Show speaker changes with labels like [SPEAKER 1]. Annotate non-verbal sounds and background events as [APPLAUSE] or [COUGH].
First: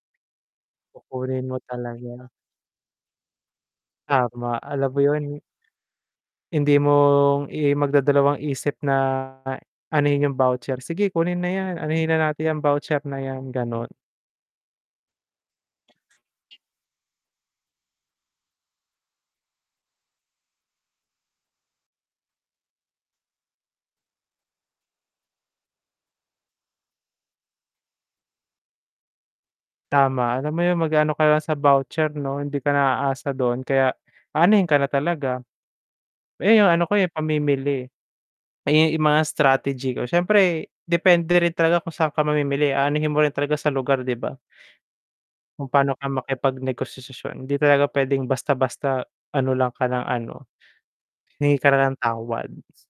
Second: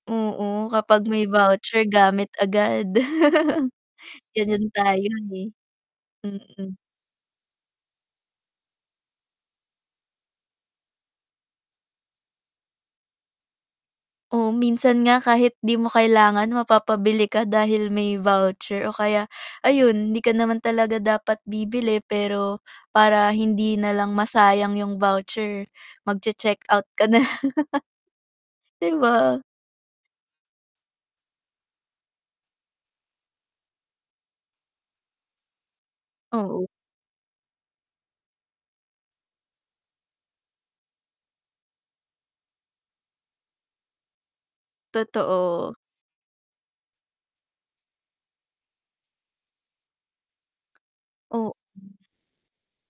[SPEAKER 1] Oo, kapag may
[SPEAKER 2] Kukunin mo
[SPEAKER 1] voucher,
[SPEAKER 2] talaga.
[SPEAKER 1] gamit agad. [CHUCKLES]
[SPEAKER 2] Tama,
[SPEAKER 1] Ganiyan
[SPEAKER 2] alam mo
[SPEAKER 1] tayo,
[SPEAKER 2] yun
[SPEAKER 1] eh.
[SPEAKER 2] hindi
[SPEAKER 1] Mm.
[SPEAKER 2] mong, i magdadalawang isip na anohin yung voucher, "Sige kunin na yan, anohin na natin yan voucher na yan," ganon.
[SPEAKER 1] O minsan nga kahit di mo kailangan mapapabili ka dahil may voucher o kaya, ayun di ka naman talaga dapat bibili pero para hindi nalang masayang yung voucher, mag-che-checkout ka na lang, [CHUCKLES] 'di ba?
[SPEAKER 2] Tama, alam mo yun mag aano ka lang sa voucher 'no, hindi ka na aasa dun, kaya anuhin ka na talaga. Eh,
[SPEAKER 1] Oo.
[SPEAKER 2] yung ano ko, eh, pamimili. Eh, yung mga strategy ko, siyempre depende rin talaga kung saan ka mamimili, aanuhin mo rin talaga sa lugar, 'di ba? Kung
[SPEAKER 1] Totoo.
[SPEAKER 2] paano ka makipag negosasyon, hindi talaga puwedeng basta-basta ano lang ka lang ano,
[SPEAKER 1] Oo.
[SPEAKER 2] hingi ka na ng tawad.